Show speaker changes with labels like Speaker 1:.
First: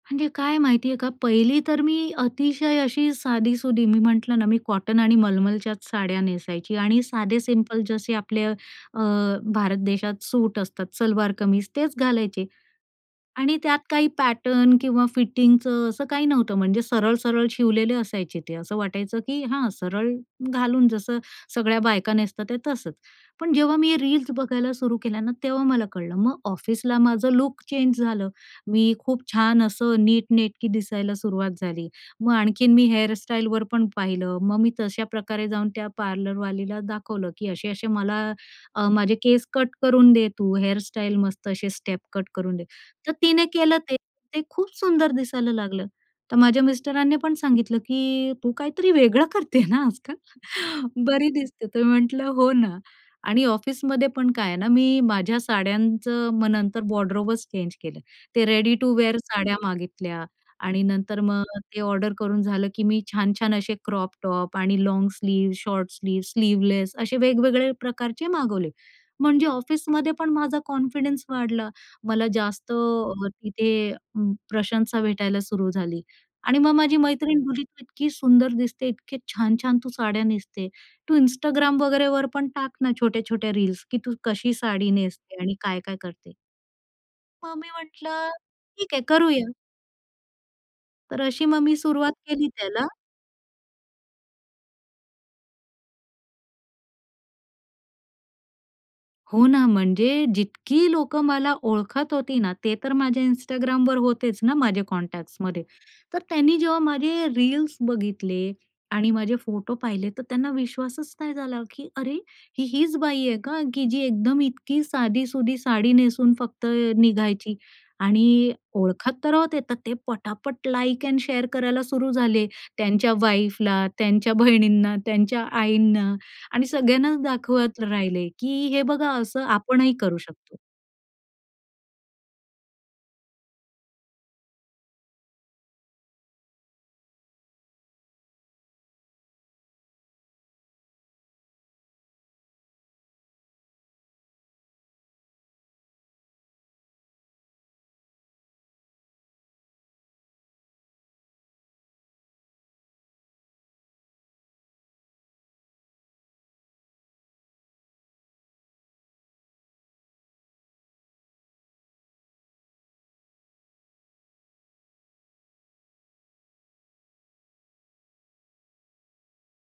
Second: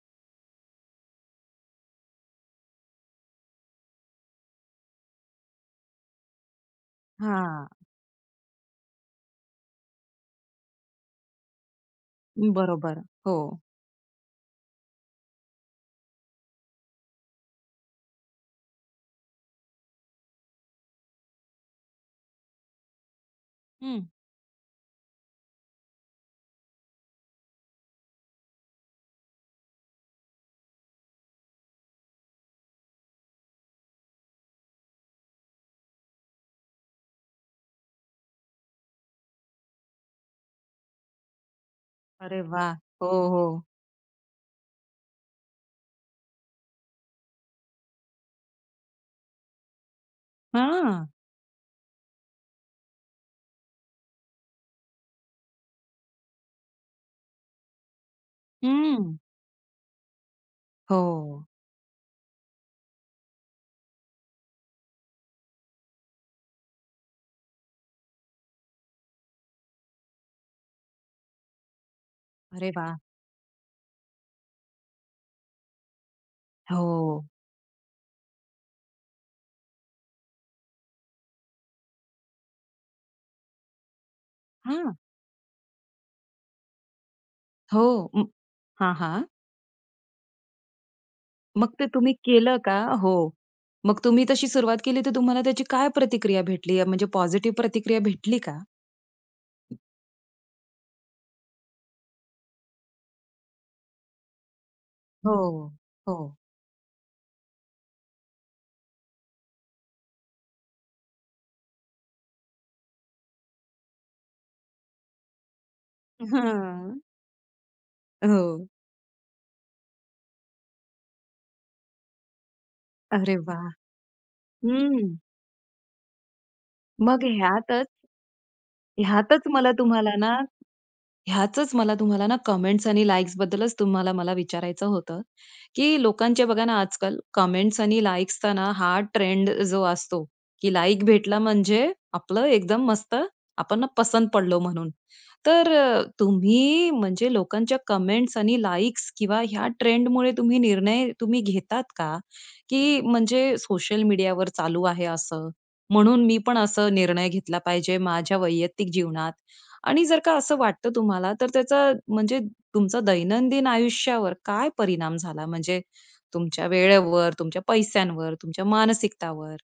Speaker 1: म्हणजे काय माहितीये का पहिली तर मी अतिशय अशी साधी-सुधी. मी म्हंटलं ना मी कॉटन आणि मलमलच्याच साड्या नेसायची आणि साधे
Speaker 2: हां.
Speaker 1: सिंपल जसे आपले अ भारत देशात सूट असतात, सलवार कमीज तेच घालायचे
Speaker 2: बरोबर,
Speaker 1: आणि
Speaker 2: हो.
Speaker 1: त्यात काही पॅटर्न किंवा फिटिंगचं असं काही नव्हतं. म्हणजे सरळ सरळ शिवलेले असायचे ते असं वाटायचं की हा सरळ घालून जसं सगळ्या बायका नेसतात ते तसंच. पण जेव्हा मी हे
Speaker 2: हं.
Speaker 1: रील्स बघायला सुरू केल्या ना तेव्हा मला कळलं, मग ऑफिसला माझं लूक चेंज झालं मी खूप छान असं नीटनेटकी दिसायला सुरुवात झाली मग आणखीन मी हेअरस्टाइलवर पण पाहिलं मग मी तश्या प्रकारे जाऊन त्या पार्लरवालीला दाखवलं की असे-असे मला अ माझे केस कट करून दे तू हेअरस्टाइल मस्त असे स्टेप कट
Speaker 2: अरे
Speaker 1: करून दे.
Speaker 2: वाह! हो
Speaker 1: तर तिने
Speaker 2: हो.
Speaker 1: केलं ते. ते खूप सुंदर दिसायला लागलं. तर माझ्या मिस्टरांनी पण सांगितलं की "तू काहीतरी वेगळं करते ना आजकाल,
Speaker 2: हां.
Speaker 1: बरी दिसते." तर मी म्हंटलं हो ना आणि ऑफिसमध्ये पण काय आहे ना मी माझ्या साड्यांचं मग नंतर वॉर्डरोबच चेंज केलं. ते रेडी टू
Speaker 2: हं.
Speaker 1: विअर साड्या मागितल्या आणि नंतर मग
Speaker 2: हो.
Speaker 1: ते ऑर्डर करून झालं, की मी छान-छान असे क्रॉप-टॉप आणि long sleeve, short sleeve, sleeveless असे वेगवेगळे प्रकारचे मागवले. म्हणजे ऑफिसमध्ये पण माझा कॉन्फिडन्स वाढला. मला
Speaker 2: अरे
Speaker 1: जास्त
Speaker 2: वाह!
Speaker 1: तिथे प्रशंसा भेटायला सुरू झाली आणि मग माझी
Speaker 2: हो.
Speaker 1: मैत्रीण बोलली तू इतकी सुंदर दिसते, इतके छान-छान तू साड्या नेसते, तू Instagram वगैरेवर पण टाक ना छोट्या-छोट्या रील्स की तू कशी साडी
Speaker 2: हां.
Speaker 1: नेसते आणि काय-काय करते. मग मी
Speaker 2: हो. उं
Speaker 1: म्हंटलं
Speaker 2: हां,
Speaker 1: ठीक आहे
Speaker 2: हां.
Speaker 1: करूया. तर अशी मग
Speaker 2: मग
Speaker 1: मी
Speaker 2: ते तुम्ही
Speaker 1: सुरुवात केली
Speaker 2: केलं का?
Speaker 1: त्याला.
Speaker 2: हो. मग तुम्ही तशी सुरुवात केली तर तुम्हाला त्याची काय प्रतिक्रिया भेटली या म्हणजे पॉझिटिव्ह प्रतिक्रिया भेटली का?
Speaker 1: हो ना म्हणजे जितकी लोकं मला ओळखत होती ना, ते तर माझ्या Instagramवर होतेच ना माझे कॉन्टॅक्ट्समध्ये.
Speaker 2: हो.
Speaker 1: तर
Speaker 2: हो.
Speaker 1: त्यांनी जेव्हा माझे रील्स बघितले आणि माझे फोटो पाहिले तर त्यांना विश्वासच नाही झाला, की अरे ही हीच बाई आहे का, की जी एकदम इतकी साधी-सुधी साडी
Speaker 2: अ,
Speaker 1: नेसून फक्त
Speaker 2: हां.
Speaker 1: निघायची? आणि
Speaker 2: हो.
Speaker 1: ओळखत तर राहत येतात ते पटापट लाइक एंड शेअर करायला सुरू झाले. त्यांच्या
Speaker 2: अरे वाह!
Speaker 1: वाईफला, त्यांच्या बहिणींना,
Speaker 2: हं.
Speaker 1: त्यांच्या आईंना आणि सगळ्यांनाच
Speaker 2: मग
Speaker 1: दाखवत
Speaker 2: ह्यातच,
Speaker 1: राहिले, की हे बघा
Speaker 2: ह्यातच
Speaker 1: असं
Speaker 2: मला
Speaker 1: आपणही
Speaker 2: तुम्हाला
Speaker 1: करू
Speaker 2: ना,
Speaker 1: शकतो.
Speaker 2: ह्यातच मला तुम्हाला ना कमेंट्स आणि लाइक्स बद्दलच तुम्हाला विचारायचं होतं, की लोकांचे बघा ना आजकाल कमेंट्स आणि लाइक्सचा ना हा ट्रेंड जो असतो, की लाइक भेटला म्हणजे आपलं एकदम मस्त, आपण ना पसंत पडलो म्हणून. तर अ, तुम्ही म्हणजे लोकांच्या कमेंट्स आणि लाइक्स किंवा ह्या ट्रेंडमुळे, तुम्ही निर्णय तुम्ही घेतात का? की म्हणजे सोशल मीडियावर चालू आहे असं म्हणून मी पण असं निर्णय घेतला पाहिजे माझ्या वैयक्तिक जीवनात आणि जर का असं वाटतं तुम्हाला तर त्याचा म्हणजे तुमचा दैनंदिन आयुष्यावर काय परिणाम झाला, म्हणजे तुमच्या वेळेवर, तुमच्या पैश्यांवर, तुमच्या मानसिकतावर?